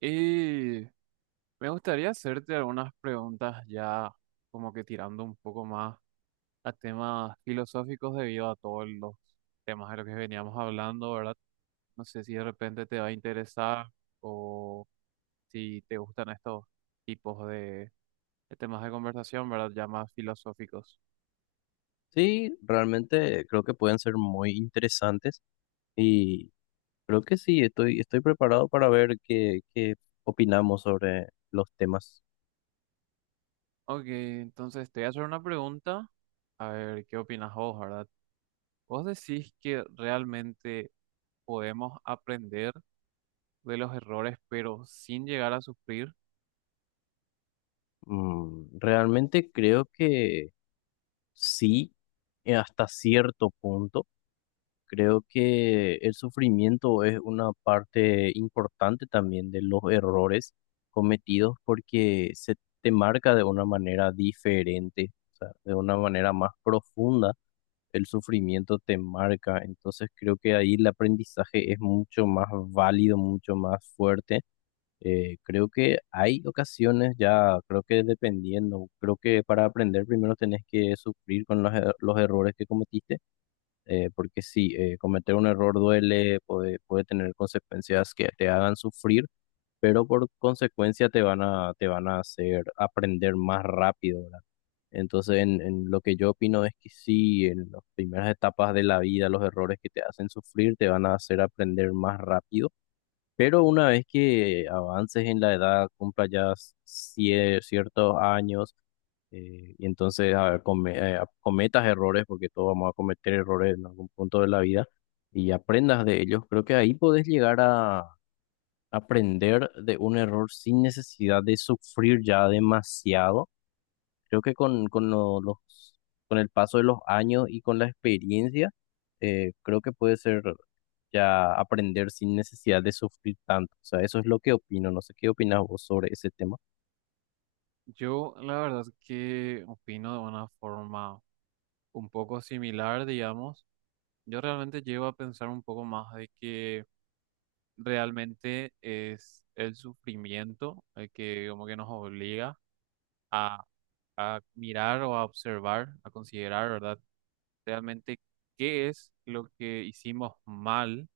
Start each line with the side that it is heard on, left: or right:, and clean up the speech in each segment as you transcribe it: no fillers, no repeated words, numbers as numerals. right: Y me gustaría hacerte algunas preguntas ya, como que tirando un poco más a temas filosóficos debido a todos los temas de los que veníamos hablando, ¿verdad? No sé si de repente te va a interesar o si te gustan estos tipos de temas de conversación, ¿verdad? Ya más filosóficos.
left: Sí, realmente creo que pueden ser muy interesantes y creo que sí, estoy preparado para ver qué opinamos sobre los temas.
right: Ok, entonces te voy a hacer una pregunta, a ver qué opinas vos, ¿verdad? ¿Vos decís que realmente podemos aprender de los errores, pero sin llegar a sufrir?
left: Mm, realmente creo que sí, hasta cierto punto. Creo que el sufrimiento es una parte importante también de los errores cometidos porque se te marca de una manera diferente, o sea, de una manera más profunda el sufrimiento te marca. Entonces creo que ahí el aprendizaje es mucho más válido, mucho más fuerte. Creo que hay ocasiones ya, creo que dependiendo, creo que para aprender primero tenés que sufrir con los errores que cometiste, porque sí, cometer un error duele, puede tener consecuencias que te hagan sufrir, pero por consecuencia te te van a hacer aprender más rápido, ¿verdad? Entonces, en lo que yo opino es que sí, en las primeras etapas de la vida, los errores que te hacen sufrir te van a hacer aprender más rápido, pero una vez que avances en la edad, cumpla ya ciertos años, y entonces cometas errores, porque todos vamos a cometer errores en algún punto de la vida, y aprendas de ellos, creo que ahí podés llegar aprender de un error sin necesidad de sufrir ya demasiado. Creo que con los, con el paso de los años y con la experiencia, creo que puede ser ya aprender sin necesidad de sufrir tanto. O sea, eso es lo que opino. No sé qué opinas vos sobre ese tema.
right: Yo la verdad que opino de una forma un poco similar, digamos. Yo realmente llego a pensar un poco más de que realmente es el sufrimiento el que como que nos obliga a, a mirar o a observar, a considerar, ¿verdad? Realmente qué es lo que hicimos mal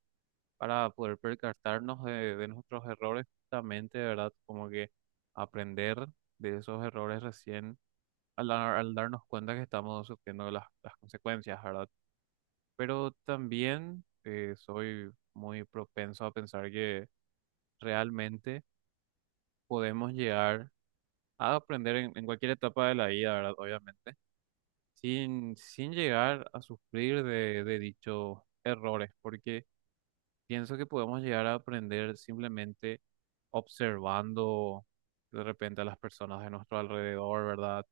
right: para poder percatarnos de nuestros errores justamente, ¿verdad? Como que aprender de esos errores recién al darnos cuenta que estamos sufriendo las consecuencias, ¿verdad? Pero también soy muy propenso a pensar que realmente podemos llegar a aprender en cualquier etapa de la vida, ¿verdad? Obviamente, sin llegar a sufrir de dichos errores, porque... pienso que podemos llegar a aprender simplemente observando de repente a las personas de nuestro alrededor, ¿verdad?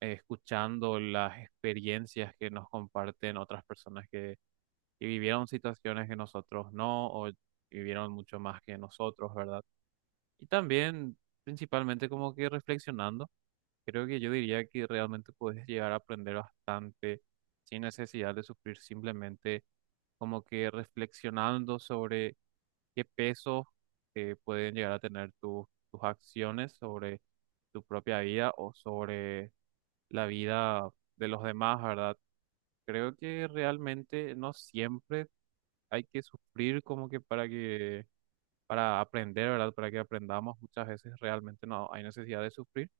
right: Escuchando las experiencias que nos comparten otras que vivieron situaciones que nosotros no, o vivieron mucho más que nosotros, ¿verdad? Y también, principalmente, como que reflexionando. Creo que yo diría que realmente puedes llegar a aprender bastante sin necesidad de sufrir, simplemente como que reflexionando sobre qué peso pueden llegar a tener tus acciones sobre tu propia vida o sobre la vida de los demás, ¿verdad? Creo que realmente no siempre hay que sufrir como que para aprender, ¿verdad? Para que aprendamos, muchas veces realmente no hay necesidad de sufrir,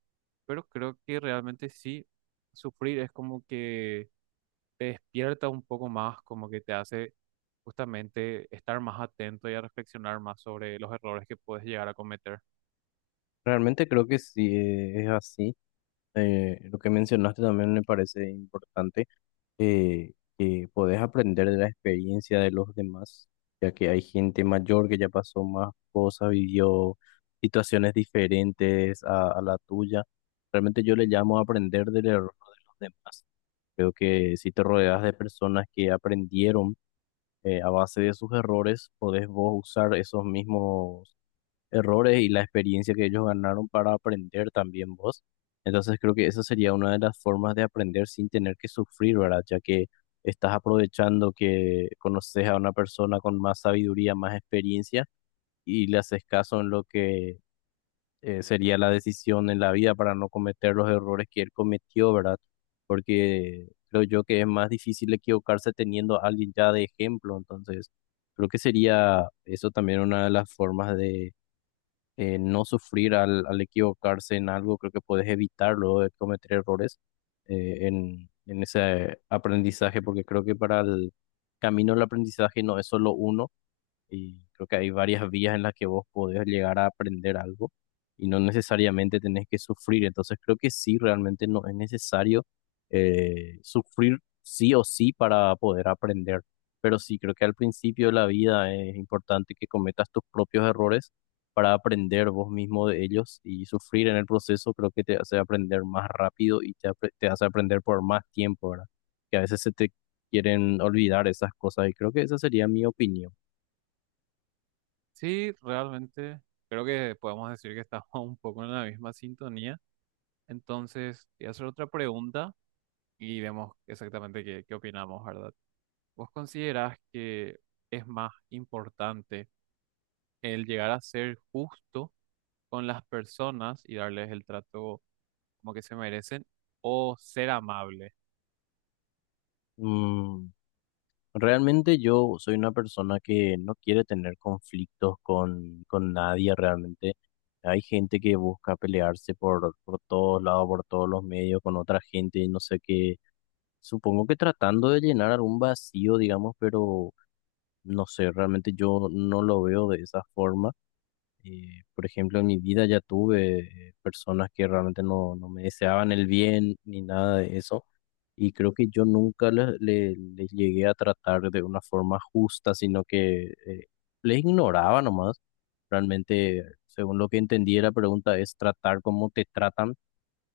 right: pero creo que realmente sí, sufrir es como que te despierta un poco más, como que te hace justamente estar más atento y a reflexionar más sobre los errores que puedes llegar a cometer.
left: Realmente creo que sí es así. Lo que mencionaste también me parece importante. eh, que podés aprender de la experiencia de los demás, ya que hay gente mayor que ya pasó más cosas, vivió situaciones diferentes a la tuya. Realmente yo le llamo aprender del error de los demás. Creo que si te rodeas de personas que aprendieron a base de sus errores, podés vos usar esos mismos errores y la experiencia que ellos ganaron para aprender también vos. Entonces creo que esa sería una de las formas de aprender sin tener que sufrir, ¿verdad? Ya que estás aprovechando que conoces a una persona con más sabiduría, más experiencia y le haces caso en lo que sería la decisión en la vida para no cometer los errores que él cometió, ¿verdad? Porque creo yo que es más difícil equivocarse teniendo a alguien ya de ejemplo, entonces creo que sería eso también una de las formas de no sufrir al equivocarse en algo, creo que puedes evitarlo de cometer errores en ese aprendizaje, porque creo que para el camino del aprendizaje no es solo uno y creo que hay varias vías en las que vos podés llegar a aprender algo y no necesariamente tenés que sufrir. Entonces creo que sí, realmente no es necesario sufrir sí o sí para poder aprender. Pero sí, creo que al principio de la vida es importante que cometas tus propios errores para aprender vos mismo de ellos y sufrir en el proceso creo que te hace aprender más rápido y te hace aprender por más tiempo, ¿verdad? Que a veces se te quieren olvidar esas cosas y creo que esa sería mi opinión.
right: Sí, realmente creo que podemos decir que estamos un poco en la misma sintonía. Entonces, voy a hacer otra pregunta y vemos exactamente qué opinamos, ¿verdad? ¿Vos considerás que es más importante el llegar a ser justo con las personas y darles el trato como que se merecen, o ser amable?
left: Mm, realmente yo soy una persona que no quiere tener conflictos con nadie realmente. Hay gente que busca pelearse por todos lados, por todos los medios, con otra gente, y no sé qué. Supongo que tratando de llenar algún vacío, digamos, pero no sé, realmente yo no lo veo de esa forma. Por ejemplo, en mi vida ya tuve personas que realmente no me deseaban el bien ni nada de eso. Y creo que yo nunca les llegué a tratar de una forma justa, sino que les ignoraba nomás. Realmente, según lo que entendí, la pregunta es tratar como te tratan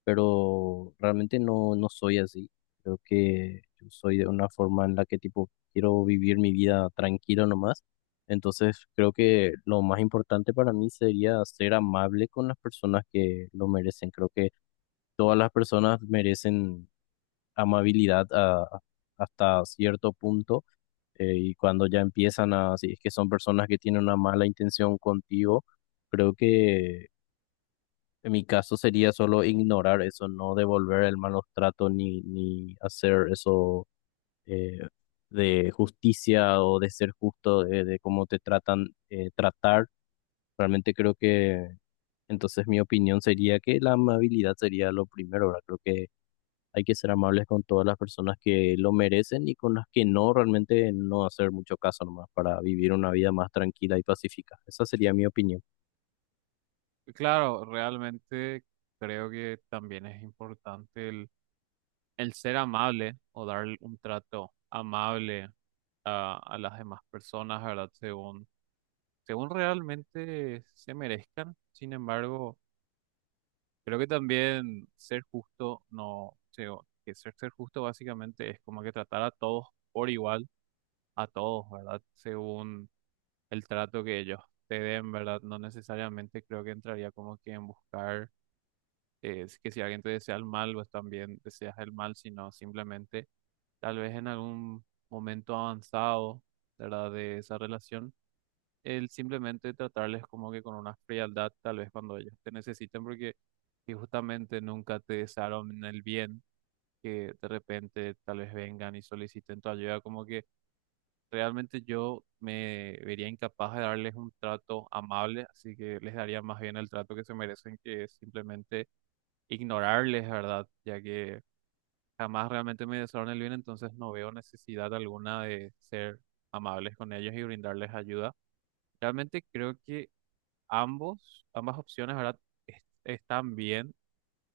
left: pero realmente no soy así. Creo que yo soy de una forma en la que tipo quiero vivir mi vida tranquilo nomás. Entonces creo que lo más importante para mí sería ser amable con las personas que lo merecen. Creo que todas las personas merecen amabilidad a- hasta cierto punto. Y cuando ya empiezan a, si es que son personas que tienen una mala intención contigo, creo que en mi caso sería solo ignorar eso, no devolver el malos trato ni hacer eso eh, de justicia o de ser justo, de cómo te tratan, tratar. Realmente creo que entonces mi opinión sería que la amabilidad sería lo primero, ¿verdad? Creo que hay que ser amables con todas las personas que lo merecen y con las que no, realmente no hacer mucho caso nomás para vivir una vida más tranquila y pacífica. Esa sería mi opinión.
right: Claro, realmente creo que también es importante el ser amable o dar un trato amable a las demás personas, ¿verdad? Según realmente se merezcan. Sin embargo, creo que también ser justo, no, que ser justo básicamente es como que tratar a todos por igual, a todos, ¿verdad? Según el trato que ellos te den, ¿verdad? No necesariamente creo que entraría como que en buscar, si, que si alguien te desea el mal, pues también deseas el mal, sino simplemente tal vez en algún momento avanzado, ¿verdad? De esa relación, el simplemente tratarles como que con una frialdad, tal vez cuando ellos te necesiten, porque y justamente nunca te desearon el bien, que de repente tal vez vengan y soliciten tu ayuda, como que realmente yo me vería incapaz de darles un trato amable, así que les daría más bien el trato que se merecen, que es simplemente ignorarles, ¿verdad? Ya que jamás realmente me desearon el bien, entonces no veo necesidad alguna de ser amables con ellos y brindarles ayuda. Realmente creo que ambas opciones, ¿verdad?, están bien,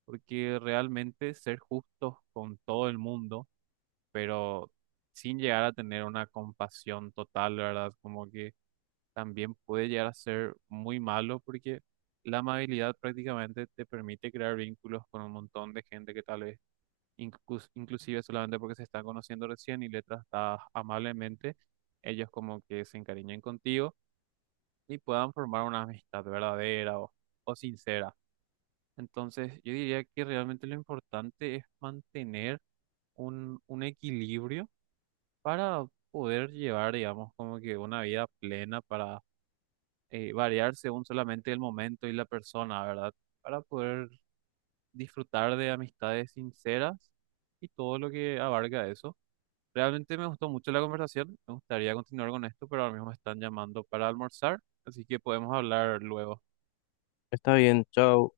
right: porque realmente ser justos con todo el mundo, pero sin llegar a tener una compasión total, ¿verdad?, como que también puede llegar a ser muy malo, porque la amabilidad prácticamente te permite crear vínculos con un montón de gente que tal vez inclusive, solamente porque se están conociendo recién y le tratas amablemente, ellos como que se encariñen contigo y puedan formar una amistad verdadera o sincera. Entonces, yo diría que realmente lo importante es mantener un equilibrio para poder llevar, digamos, como que una vida plena, para variar según solamente el momento y la persona, ¿verdad? Para poder disfrutar de amistades sinceras y todo lo que abarca eso. Realmente me gustó mucho la conversación, me gustaría continuar con esto, pero ahora mismo me están llamando para almorzar, así que podemos hablar luego.
left: Está bien, chao.